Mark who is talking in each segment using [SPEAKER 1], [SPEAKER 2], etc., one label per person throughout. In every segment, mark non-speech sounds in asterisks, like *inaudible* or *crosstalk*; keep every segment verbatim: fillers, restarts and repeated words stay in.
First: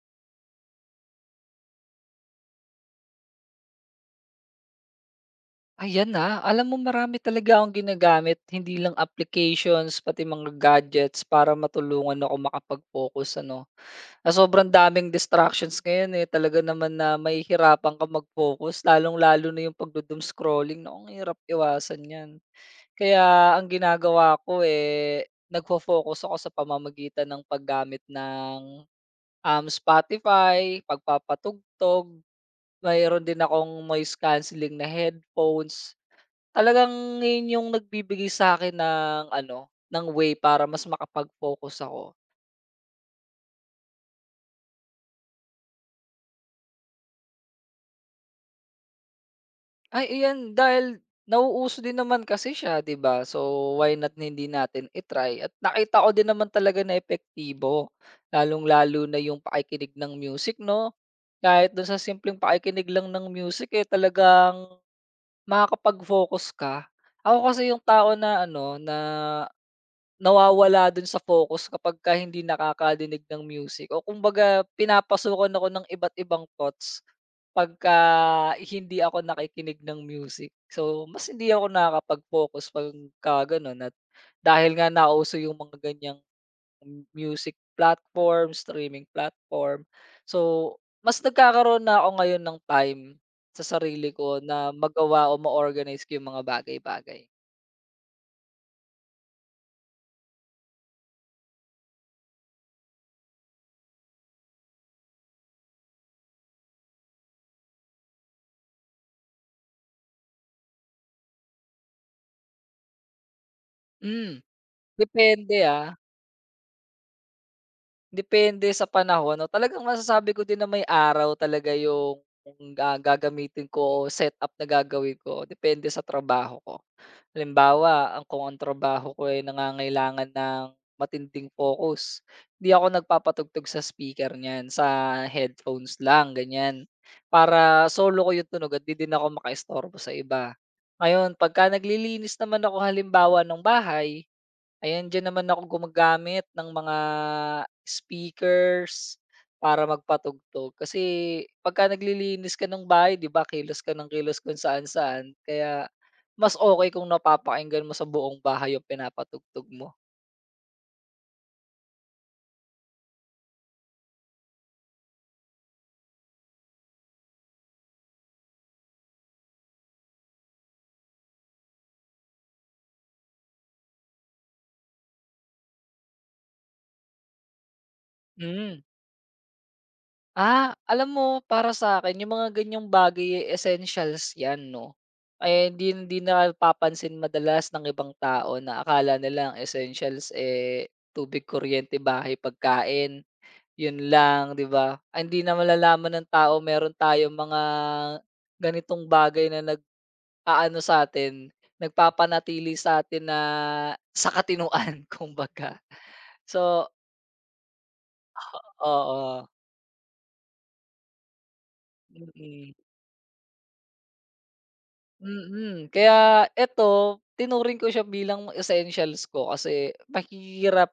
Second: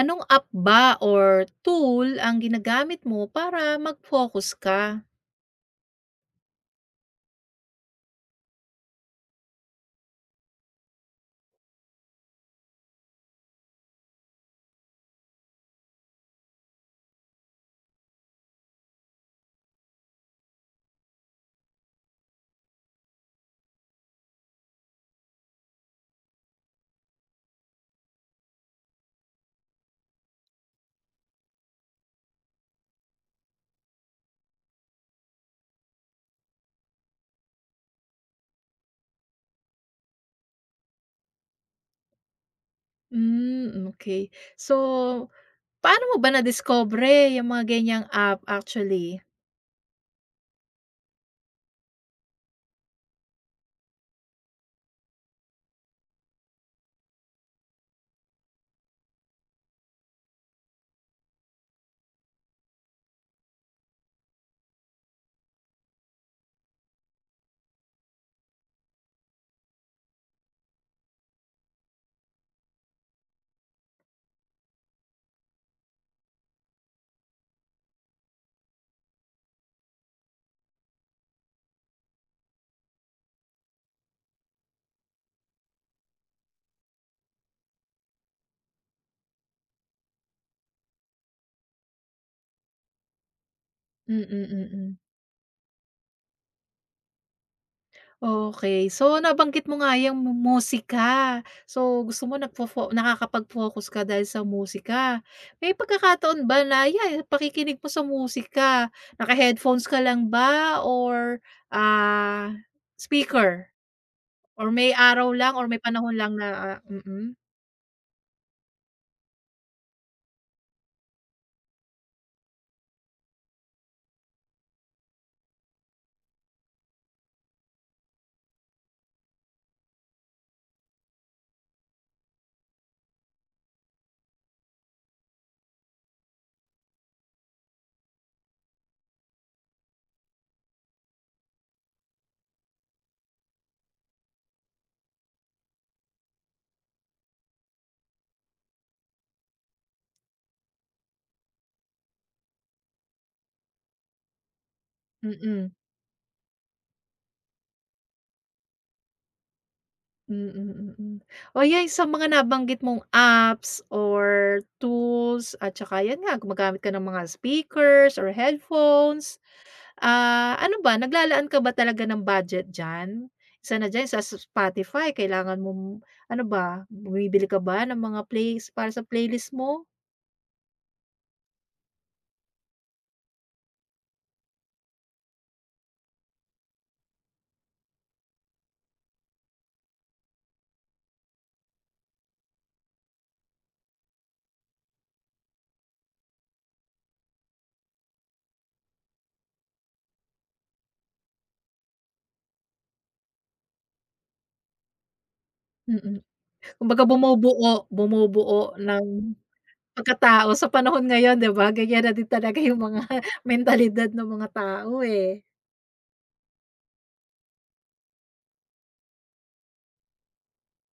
[SPEAKER 1] Anong app ba or tool ang ginagamit mo para mag-focus ka?
[SPEAKER 2] Ayan na, alam mo marami talaga akong ginagamit, hindi lang applications pati mga gadgets para matulungan ako makapag-focus ano. Ah, sobrang daming distractions ngayon, eh, talaga naman na mahihirapan kang mag-focus lalong-lalo na yung pagdo-doom scrolling, naku ang hirap iwasan 'yan. Kaya ang ginagawa ko, eh, nagfo-focus ako sa pamamagitan ng paggamit ng, um, Spotify, pagpapatugtog, mayroon din akong noise cancelling na headphones. Talagang yun yung nagbibigay sa akin ng ano, ng way para mas makapag-focus ako.
[SPEAKER 1] Hmm, okey. So, paano mo ba nadiskubre yang mga ganyang app actually?
[SPEAKER 2] Ay iyan dahil nauuso din naman kasi siya 'di ba, so why not hindi natin i-try at nakita ko din naman talaga na epektibo. Lalong-lalo na yung pakikinig ng music 'no, kahit dun sa simpleng pakikinig lang ng music, eh, talagang makakapag-focus ka. Ako kasi yung tao na ano, na nawawala dun sa focus kapagka hindi nakakarinig ng music o kumbaga pinapasukan ako ng iba't ibang thoughts pagka hindi ako nakikinig ng music. So, mas hindi ako nakakapag-focus pagka gano'n at dahil nga nauso yung mga ganiyang music platform, streaming platform. So, mas nagkakaroon na ako ngayon ng time sa sarili
[SPEAKER 1] Mm,
[SPEAKER 2] ko na
[SPEAKER 1] mm.
[SPEAKER 2] magawa o ma-organize ko yung mga bagay-bagay.
[SPEAKER 1] Okey. So, nabanggit mo nga yung mu musika. So, gusto mo nagfo-fo nakakapag-focus ka dahil sa musika. May pagkakataon ba na yan pakikinig mo sa musika, naka-headphones ka lang ba or, ah, speaker?
[SPEAKER 2] Hmm,
[SPEAKER 1] Or may araw lang
[SPEAKER 2] depende,
[SPEAKER 1] or may
[SPEAKER 2] ah.
[SPEAKER 1] panahon lang na, ah mm,
[SPEAKER 2] Depende sa panahon 'no, talagang masasabi ko din na may araw talaga yung, yung, ah, gagamitin ko o setup na gagawin ko, depende sa trabaho ko. Halimbawa, ang kung ang trabaho ko ay nangangailangan ng matinding focus, hindi ako nagpapatugtog sa speaker niyan, sa headphones lang ganyan. Para solo ko yung tunog at 'di din ako makaistorbo sa iba. Ngayon pagka naglilinis naman ako halimbawa ng bahay, ayan, diyan naman ako gumagamit ng mga speakers para magpatugtog. Kasi pagka naglilinis ka ng bahay, 'di ba, kilos ka ng kilos kung saan-saan.
[SPEAKER 1] mm.
[SPEAKER 2] Kaya mas okay kung napapakinggan mo sa buong bahay yung pinapatugtog mo.
[SPEAKER 1] Mm, mm. O yan sa mga nabanggit mong apps or tools at tsaka yan nga gumagamit ka ng mga speakers or headphones, ah, ano ba naglalaan ka ba talaga ng budget diyan? Isa na diyan sa sa Spotify, kailangan mong ano ba, bumibili ka ba ng mga plays
[SPEAKER 2] Mm.
[SPEAKER 1] para sa playlist mo?
[SPEAKER 2] Ah, alam mo para sa akin yung mga ganiyang bagay, eh, essentials 'yan 'no. Eh, hindi hindi napapansin madalas ng ibang tao na akala nilang essentials, eh, tubig, kuryente, bahay, pagkain. Yun lang, 'di ba? Ay, hindi na malalaman ng tao meron tayong mga ganitong bagay na nag-aano sa sa'tin, nagpapanatili sa sa'tin na sa katinuan *laughs* kumbaga.
[SPEAKER 1] Mm, mm.
[SPEAKER 2] So
[SPEAKER 1] Kumbaga bumubuo, bumubuo ng
[SPEAKER 2] oo,
[SPEAKER 1] pagkatao sa panahon ngayon, 'di ba, ganyan na din talaga
[SPEAKER 2] mm,
[SPEAKER 1] yung mga *laughs* mentalidad ng mga tao, eh.
[SPEAKER 2] mm. Kaya eto, tinuring ko siya bilang essentials ko kasi mahirap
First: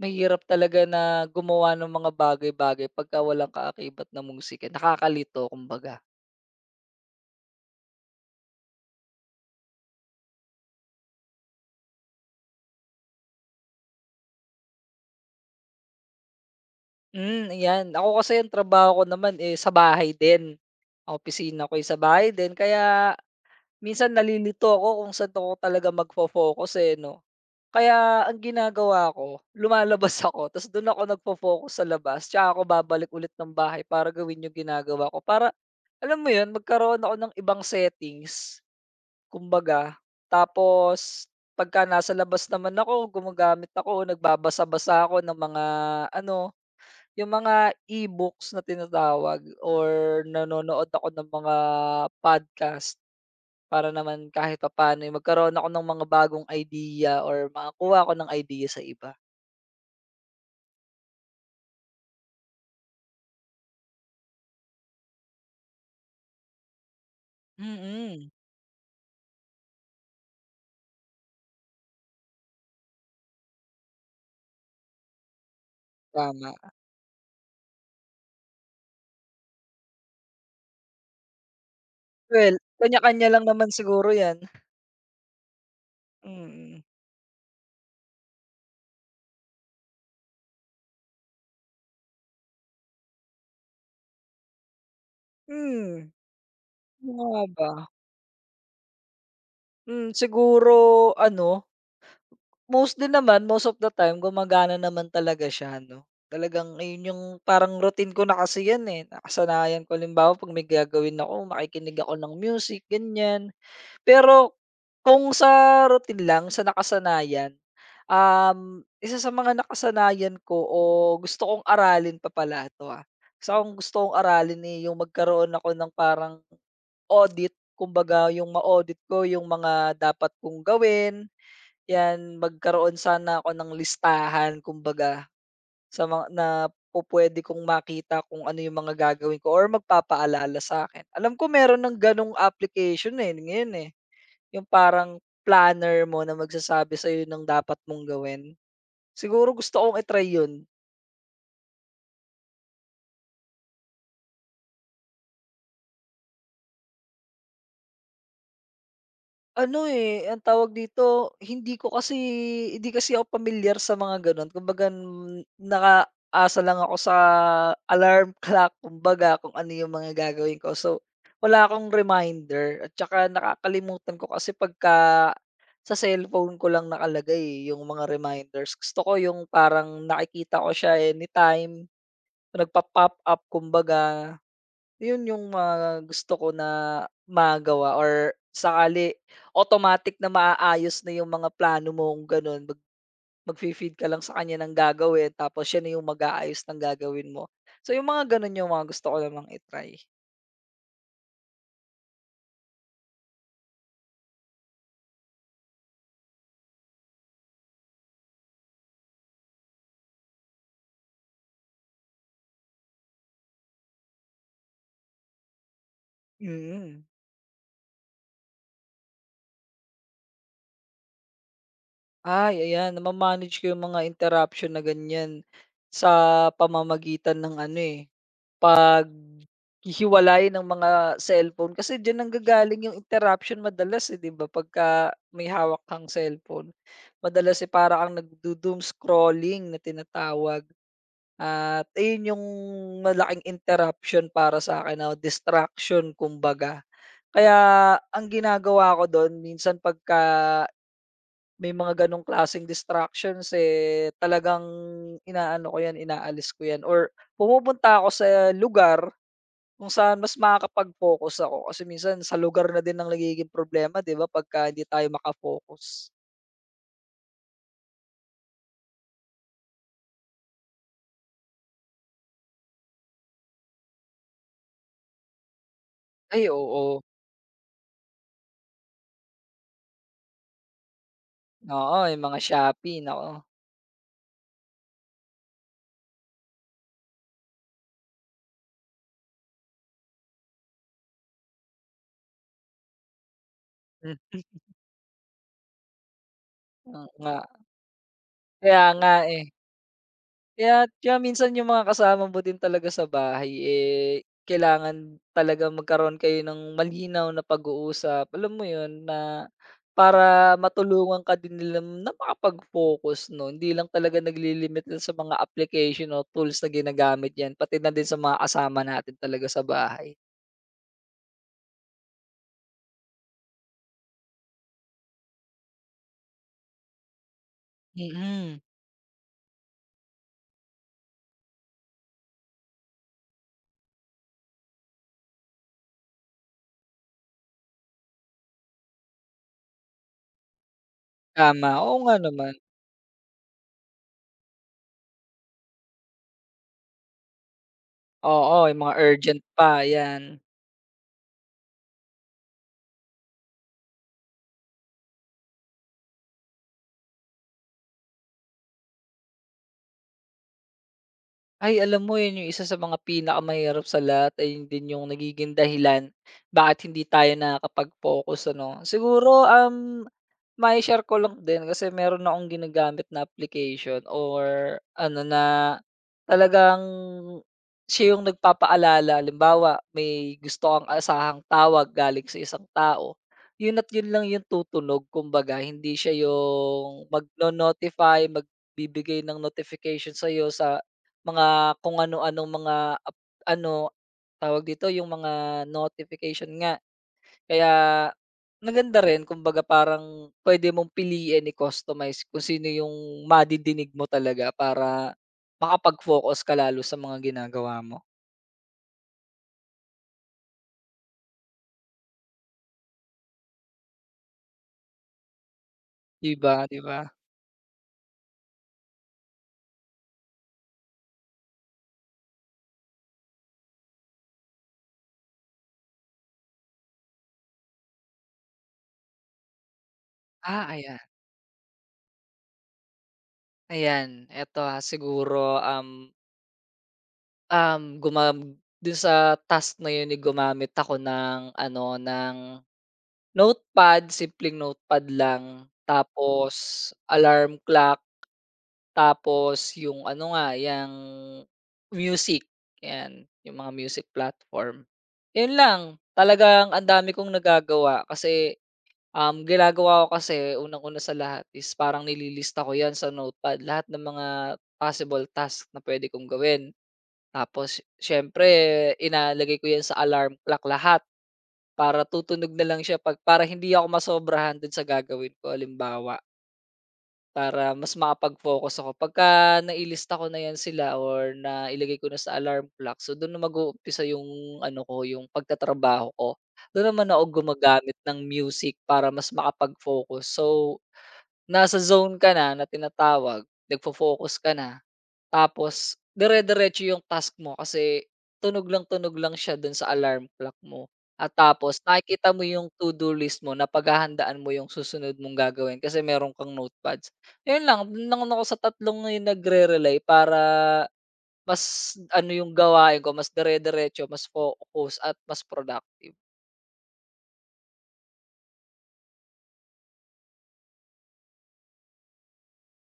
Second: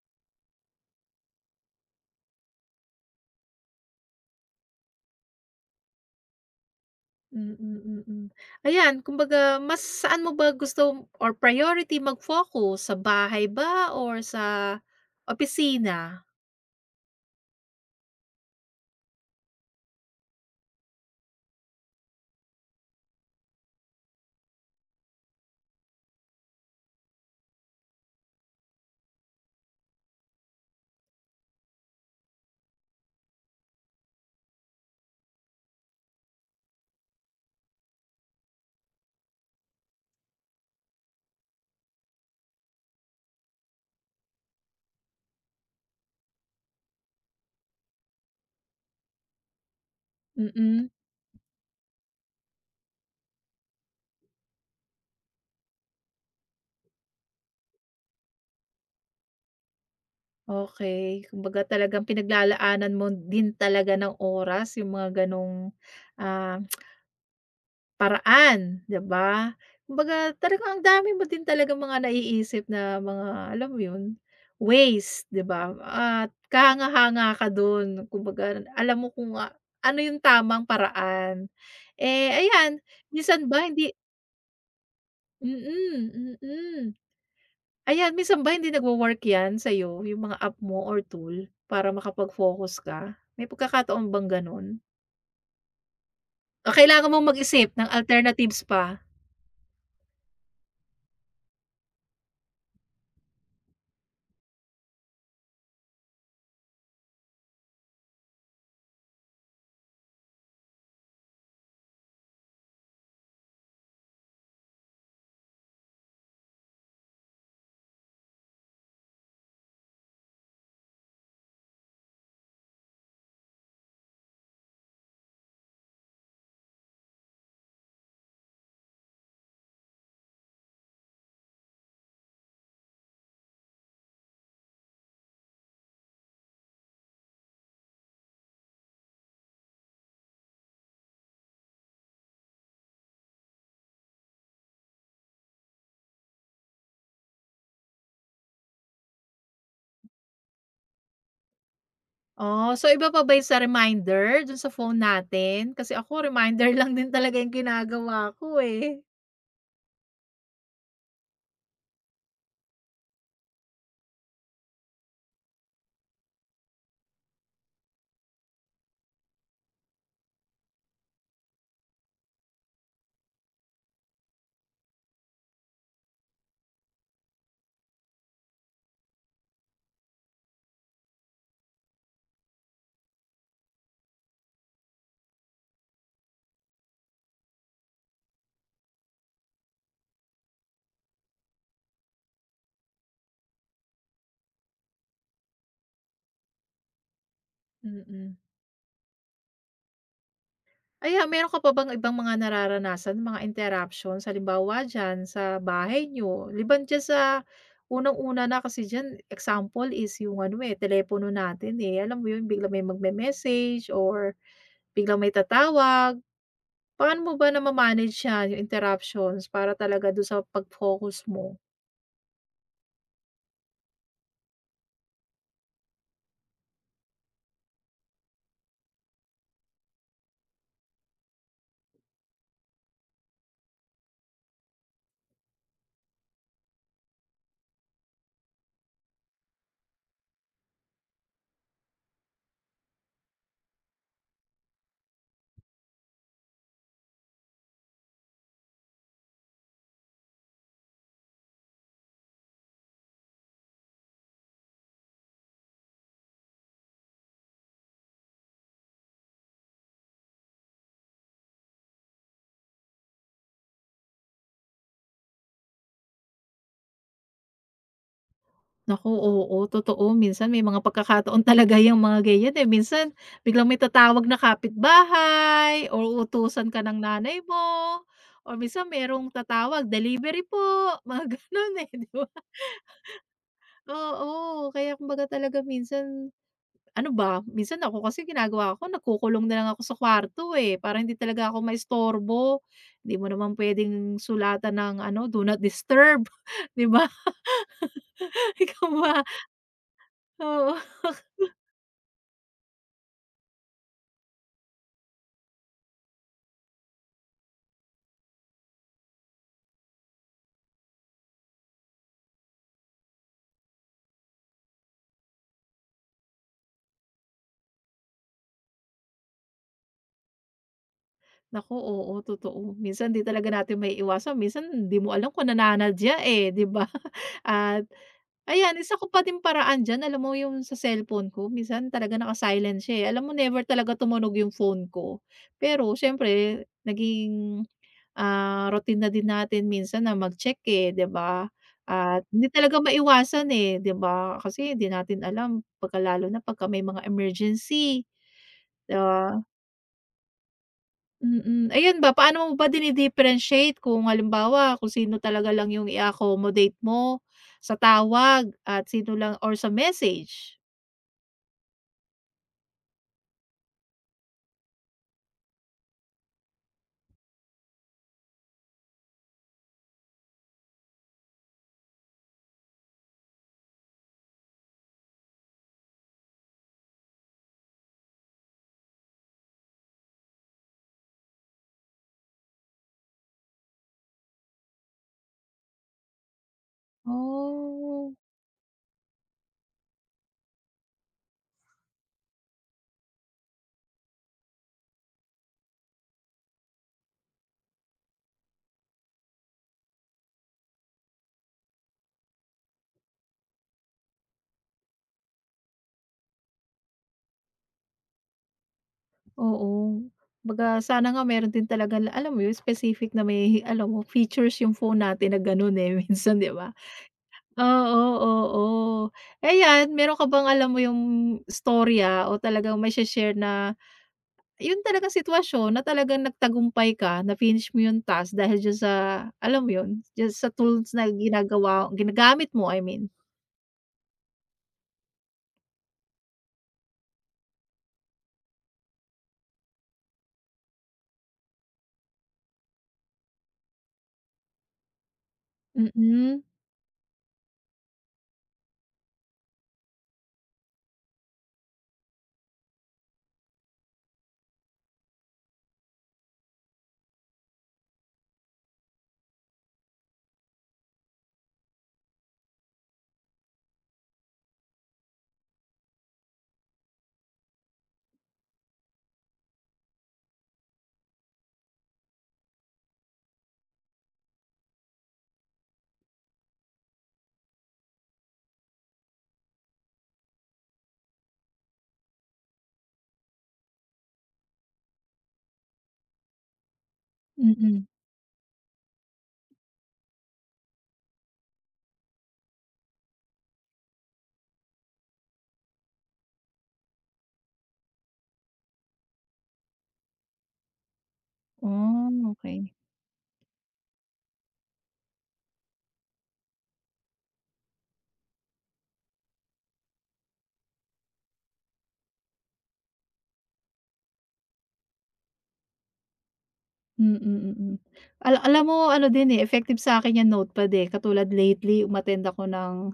[SPEAKER 2] mahirap talaga na gumawa ng mga bagay-bagay pagka walang kaakibat na musika, eh, nakakalito kumbaga.
[SPEAKER 1] Mm, mm. Mm, mm. Ayan, kumbaga mas saan mo ba gusto or priority mag-focus, sa bahay ba or sa opisina?
[SPEAKER 2] Hmm, ayan. Ako kasi ang trabaho ko naman, eh, sa bahay din. Ang opisina ko, eh, sa bahay din kaya minsan nalilito ako kung saan ako talaga magfo-focus, eh, 'no. Kaya ang ginagawa ko, lumalabas *laughs* ako ta's do'n ako nagfo-focus sa labas tsaka ako babalik ulit ng bahay para gawin yung ginagawa ko. Para alam mo 'yun, magkaroon ako ng ibang settings kumbaga. Tapos pagka nasa labas naman ako, gumagamit ako, nagbabasa-basa ako ng mga ano yung mga e-books na tinatawag or
[SPEAKER 1] Mm,
[SPEAKER 2] nanonood ako ng mga podcast para naman kahit papaano, eh, magkaroon ako ng mga bagong idea or makakuha ako ng idea sa iba.
[SPEAKER 1] okey. Kumbaga talagang pinaglalaanan mo din talaga ng oras yung mga gano'ng, ah
[SPEAKER 2] Mm.
[SPEAKER 1] paraan, 'di ba? Kumbaga talagang ang dami mo din talagang mga naiisip na mga, alam mo 'yun, ways, 'di ba? At
[SPEAKER 2] Tama.
[SPEAKER 1] kahanga-hanga ka dun, kumbaga alam mo kung a ano yung tamang paraan. Eh,
[SPEAKER 2] Well,
[SPEAKER 1] ayan,
[SPEAKER 2] kanya-kanya
[SPEAKER 1] minsan
[SPEAKER 2] lang
[SPEAKER 1] ba
[SPEAKER 2] naman
[SPEAKER 1] hindi
[SPEAKER 2] siguro 'yan.
[SPEAKER 1] mm,
[SPEAKER 2] Mm.
[SPEAKER 1] mm. Ayan, minsan ba hindi nagwo-work 'yan sa'yo, yung mga app mo or tool para makapag-focus ka? May pagkakataon bang gano'n?
[SPEAKER 2] Hmm.
[SPEAKER 1] O kailangan
[SPEAKER 2] Ano
[SPEAKER 1] mong
[SPEAKER 2] nga
[SPEAKER 1] mag-isip
[SPEAKER 2] ba?
[SPEAKER 1] ng alternatives pa?
[SPEAKER 2] Hmm, siguro ano most din naman, most of the time gumagana naman talaga siya 'no. Talagang ayun yung parang routine ko na kasi 'yan, eh, nakasanayan ko. Halimbawa 'pag may gagawin ako makikinig ako ng music ganyan. Pero kung sa routine lang, sa nakasanayan, um, isa sa mga nakasanayan ko o gusto kong aralin pa pala 'to, ah. Isa kong gusto kong aralin, eh, yung magkaroon ako ng parang audit. Kumbaga yung ma-audit ko yung mga dapat kong gawin, 'yan, magkaroon sana ako ng listahan kumbaga sa mga na pupuwede kong makita kung ano yung mga gagawin ko or magpapaalala sa akin Alam ko meron ng gano'ng application, eh, ngayon, eh, yung parang planner mo na magsasabi sa'yo ng dapat mong gawin. Siguro gusto kong i-try 'yun.
[SPEAKER 1] Oh, so iba pa ba yun sa reminder dun sa phone natin? Kasi ako reminder *laughs* lang din talaga yung ginagawa ko, eh.
[SPEAKER 2] Ano, eh, ang tawag dito, hindi ko kasi hindi kasi ako familiar sa mga gano'n. Kumbaga n- nakaasa lang ako sa alarm *laughs* clock kumbaga kung ano yung mga gagawin ko. So, wala akong reminder at saka nakakalimutan ko kasi pagka sa cellphone ko lang nakalagay, eh, yung mga reminders. Gusto ko yung parang nakikita ko siya anytime, nagpa-pop up kumbaga. Yun yung mga gusto ko na magawa or sakali automatic na maaayos na yung mga plano mong gano'n, mag magfi-feed ka lang sa kanya ng gagawin tapos siya na yung mag-aayos ng gagawin mo. So yung
[SPEAKER 1] Mm.
[SPEAKER 2] mga gano'n yung mga gusto ko namang i
[SPEAKER 1] Ayan, meron ka pa bang ibang mga nararanasan, mga interruptions? Halimbawa diyan sa bahay nyo liban diyan sa unang-una na kasi diyan example is yung ano, eh, telepono natin, eh. Alam mo yun, biglang may magme-message or biglang may tatawag.
[SPEAKER 2] Mm.
[SPEAKER 1] Paano mo ba nama-manage yan, yung interruptions para talaga dun sa pag-focus mo?
[SPEAKER 2] Ay, ayan nama ko yung mga interruption na ganyan sa pamamagitan ng ano, eh, paghihiwalay ng mga cellphone kasi diyan nanggagaling yung interruption madalas, eh, 'di ba, pagka may hawak kang cellphone. Madalas, eh, para kang nagdo-doom scrolling na tinatawag at ayun yung malaking interruption para sa'kin o distraction kumbaga. Kaya ang ginagawa ko dun minsan pagka may mga ganong klaseng distractions, eh, talagang inaano ko yan, inaalis ko yan or pumupunta ako sa lugar kung saan mas makakapag-focus ako kasi minsan sa lugar na din ang nagiging problema 'di ba pagka hindi tayo maka-focus.
[SPEAKER 1] Naku, oo, totoo. Minsan may mga pagkakataon *laughs* talaga yang mga ganyan, eh. Minsan biglang may tatawag na kapitbahay or
[SPEAKER 2] Ay
[SPEAKER 1] uutusan ka ng
[SPEAKER 2] oo.
[SPEAKER 1] nanay mo or minsan merong tatawag, "Delivery po," *laughs* mga gano'n, eh,
[SPEAKER 2] Oo,
[SPEAKER 1] *laughs* 'di
[SPEAKER 2] yung
[SPEAKER 1] ba?
[SPEAKER 2] mga Shopee naku.
[SPEAKER 1] Oo, kaya kumbaga talaga minsan ano ba, minsan ako kasi ginagawa ko nagkukulong na lang ako sa kwarto, eh, para hindi talaga ako maistorbo. Hindi mo naman puwedeng
[SPEAKER 2] Hmm.
[SPEAKER 1] sulatan ng ano, "Do not disturb," *laughs* 'di ba?
[SPEAKER 2] oo nga,
[SPEAKER 1] *laughs*
[SPEAKER 2] kaya
[SPEAKER 1] Ikaw
[SPEAKER 2] nga,
[SPEAKER 1] ba?
[SPEAKER 2] eh.
[SPEAKER 1] Oo.
[SPEAKER 2] Kaya kaya minsan yung mga kasama mo din talaga sa bahay, eh, kailangan talaga magkaroon kayo ng malinaw na pag-uusap, alam mo yun, na para matulungan ka din nila na makapag-focus 'no, hindi lang talaga naglilimit dun sa mga application o tools na ginagamit 'yan, pati na din sa mga kasama natin talaga sa bahay.
[SPEAKER 1] Naku, oo, totoo. Minsan 'di talaga natin may iwasan, minsan di mo alam kung nananadya, eh, 'di ba? *laughs* At
[SPEAKER 2] Mm.
[SPEAKER 1] ayan, isa ko pa din paraan diyan, alam mo yung sa cellphone ko, minsan talaga naka-silent siya, eh. Alam mo never talaga tumunog yung phone ko. Pero siyempre naging, ah, routine na din natin minsan na mag-check, eh, 'di ba?
[SPEAKER 2] Tama, oo nga
[SPEAKER 1] At hindi
[SPEAKER 2] naman.
[SPEAKER 1] talaga maiwasan, eh, 'di ba? Kasi hindi natin alam pagka lalo na pagka may mga emergency,
[SPEAKER 2] Oo, yung mga urgent pa, 'yan.
[SPEAKER 1] mm, ayun ba, paano mo ba dini-differentiate kung halimbawa kung sino talaga lang yung i-accommodate mo sa tawag at sino lang or sa message?
[SPEAKER 2] Ay, alam mo yun yung isa sa mga pinakamahirap sa lahat ay yun din yung nagiging dahilan bakit hindi tayo nakakapag-focus ano. Siguro, um mai-share ko lang din kasi meron akong ginagamit na application or ano na talagang siya yung nagpapaalala. Halimbawa, may gusto kang asahang tawag galing sa isang tao, yun at yun lang yung tutunog kumbaga. Hindi siya yung
[SPEAKER 1] Oh.
[SPEAKER 2] magno-notify, magbibigay ng notification sa'yo sa mga kung ano-anong mga ap- ano, tawag dito, yung mga notification nga. Kaya maganda rin kumbaga parang puwede mong piliin i-customize kung sino yung madidinig mo talaga para makapag-focus ka lalo sa mga ginagawa mo,
[SPEAKER 1] Oo, kumbaga sana nga meron din talagang alam mo yun specific na may alam mo features yung phone natin na ganun, eh, *laughs*
[SPEAKER 2] 'di
[SPEAKER 1] minsan 'di
[SPEAKER 2] ba,
[SPEAKER 1] ba?
[SPEAKER 2] 'di ba?
[SPEAKER 1] Oo, oo. Eh, 'yan, meron ka bang alam mo yung storya o talagang may share na yun talagang sitwasyon na talagang nagtagumpay ka, na-finish mo yung task dahil diyan sa alam mo yun, diyan sa
[SPEAKER 2] Ah,
[SPEAKER 1] tools
[SPEAKER 2] ayan.
[SPEAKER 1] na ginagawa ginagamit mo, I mean.
[SPEAKER 2] Ayan, eto, ah, siguro, um, um, gumam do'n sa task na 'yun, eh, gumamit ako ng ano, ng notepad, simpleng notepad lang
[SPEAKER 1] Mm,
[SPEAKER 2] tapos alarm clock. Tapos yung ano nga, yung music, 'yan, yung mga music platform. 'Yun lang, talagang ang dami kong nagagawa kasi, um, ginagawa ko kasi unang-una sa lahat is parang nililista ko 'yan sa notepad, lahat ng mga possible task na puwede kong gawin. Tapos siyempre inaalagay ko 'yan sa alarm clock lahat para tutunog na lang siya 'pag para hindi ako masobrahan do'n sa gagawin ko, halimbawa para mas makapag-focus ako. Pagka nailista ko na 'yan sila or nailagay ko na sa alarm clock, so do'n na mag-uumpisa yung ano ko, yung pagtatrabaho ko. Do'n naman ako
[SPEAKER 1] mm.
[SPEAKER 2] gumagamit ng music para mas makapag-focus. So, nasa zone ka na na tinatawag, nagfo-focus ka na. Tapos dire-diretso yung task mo kasi tunog lang tunog lang siya dun sa alarm clock mo. At tapos
[SPEAKER 1] Oh,
[SPEAKER 2] nakikita mo yung
[SPEAKER 1] okey.
[SPEAKER 2] to-do list mo na paghahandaan mo yung susunod mong gagawin kasi meron kang notepads. yun lang, dun lang ako sa tatlong na yun nagre-rely para mas ano yung gawain ko, mas dire-diretso, mas focus at mas productive.
[SPEAKER 1] Mm, mm. Ala alam mo ano din, eh, effective sa'kin yang notepad, eh, katulad lately umattend ako ng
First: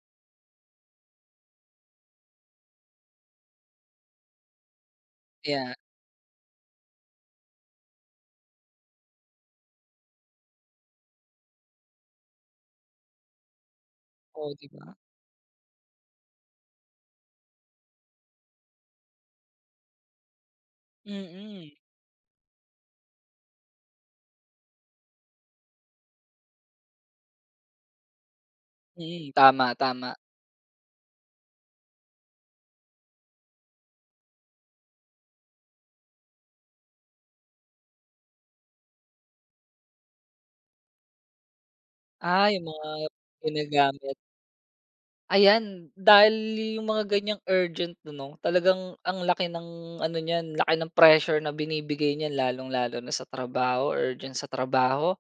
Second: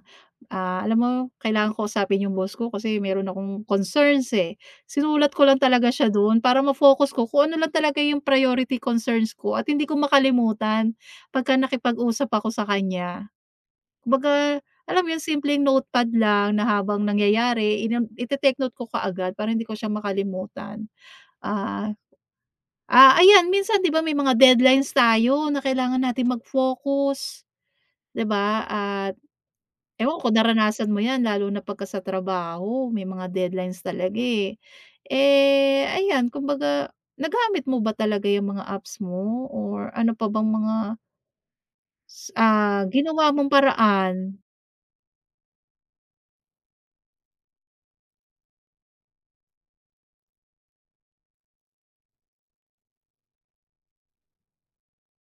[SPEAKER 1] ah, alam mo kailangan kausapin yung boss ko kasi meron akong concerns, eh. Sinulat ko lang
[SPEAKER 2] Yeah,
[SPEAKER 1] talaga siya do'n para ma-focus ko kung ano lang talaga yung priority concerns ko at hindi ko makalimutan pagka nakipag-usap ako sa kanya.
[SPEAKER 2] oo,
[SPEAKER 1] Kumbaga,
[SPEAKER 2] 'di ba?
[SPEAKER 1] alam mo yun, simpleng notepad lang na habang nangyayari, ino ite-take note ko kaagad para hindi ko siya makalimutan.
[SPEAKER 2] Mm,
[SPEAKER 1] Ah, ah, ayan, minsan 'di ba may mga deadlines tayo na kailangan natin mag-focus, 'di ba? At
[SPEAKER 2] mm, tama, tama.
[SPEAKER 1] ewan ko naranasan mo 'yan lalo na pagka sa trabaho may mga deadlines talaga, eh. Eh, ayan, kumbaga nagamit mo ba talaga yung mga apps mo or ano pa bang mga s
[SPEAKER 2] Ah, yung
[SPEAKER 1] ah,
[SPEAKER 2] mga
[SPEAKER 1] ginawa mong paraan?
[SPEAKER 2] ginagamit. Ayan, dahil yung mga ganiyang urgent 'no, talagang ang laki ng ano niyan, laki ng pressure na binibigay niyan lalong-lalo na sa trabaho, urgent sa trabaho.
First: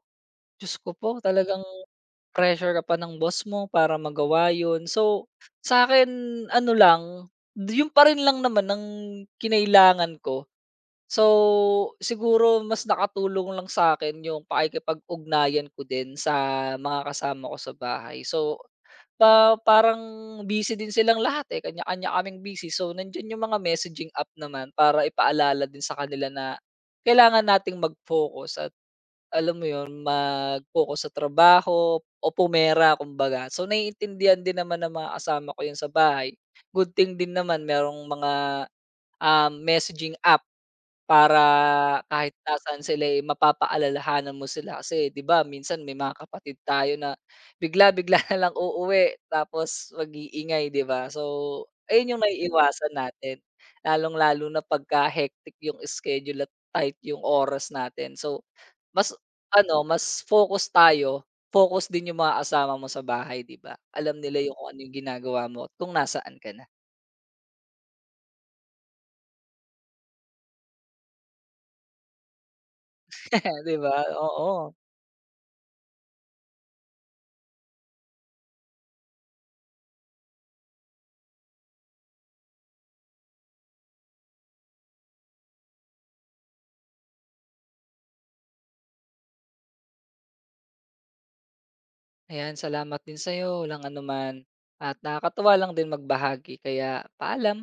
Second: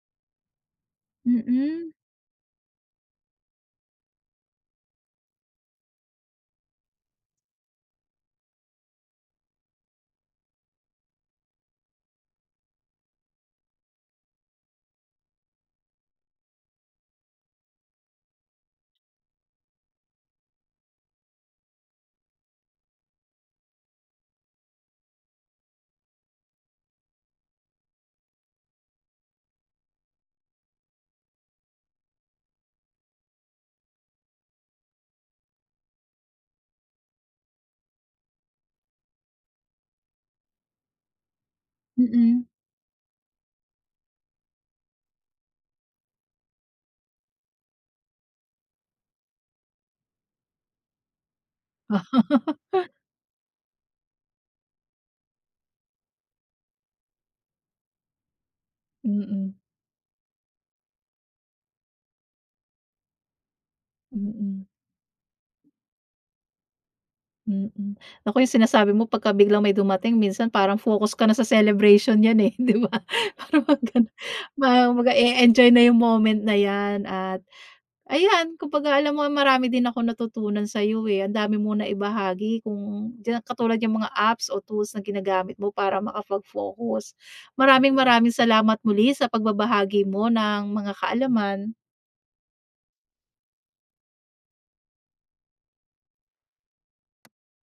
[SPEAKER 2] Diyos ko po, talagang
[SPEAKER 1] Mm,
[SPEAKER 2] pressure ka pa ng boss mo para magawa yun. So, sa akin ano lang, d- yun pa rin lang naman ang kinailangan ko. So, siguro mas nakatulong lang sa akin yung pakikipag-ugnayan ko din sa mga kasama ko sa bahay. So pa parang busy din silang lahat, eh, kanya-kanya kaming busy. So, nandyan yung mga messaging app naman para ipaalala din sa kanila na kailangan nating mag-focus at alam mo yun, mag-focus sa trabaho o pumera kumbaga. So, naiintindihan din naman ng mga kasama ko yun sa bahay. Good thing din naman merong mga, um, messaging app para kahit
[SPEAKER 1] mm.
[SPEAKER 2] nasaan sila, eh, mapapaalalahanan mo sila kasi 'di ba minsan may mga kapatid tayo na bigla-bigla *laughs* na lang uuwi tapos mag-iingay 'di ba? So, ayun yung naiiwasan natin, lalong-lalo na pagka hectic yung schedule at tight yung oras natin. So, mas
[SPEAKER 1] Mm,
[SPEAKER 2] ano, mas focus tayo, focus din yung mga kasama mo sa bahay 'di ba? Alam nila yung
[SPEAKER 1] mm,
[SPEAKER 2] kung ano yung ginagawa mo at kung nasaan ka na,
[SPEAKER 1] mm. Naku, *laughs* yung sinasabi mo pagka biglang may dumating minsan parang focus ka na sa celebration 'yan, eh, *laughs* 'di ba?
[SPEAKER 2] *laughs*
[SPEAKER 1] Parang
[SPEAKER 2] 'di
[SPEAKER 1] 'pag
[SPEAKER 2] ba?
[SPEAKER 1] gano'n,
[SPEAKER 2] Oo.
[SPEAKER 1] mag-e-enjoy na yung moment na 'yan at ayan, kumbaga alam mo marami din akong natutunan sa'yo, eh, ang dami mo na ibahagi kung diyan katulad yung mga apps o tools na ginagamit mo para makapag-focus. Maraming maraming salamat muli sa pagbabahagi mo ng mga kaalaman.
[SPEAKER 2] Ayan, salamat din sa'yo, walang anuman. At nakakatuwa lang din magbahagi, kaya paalam.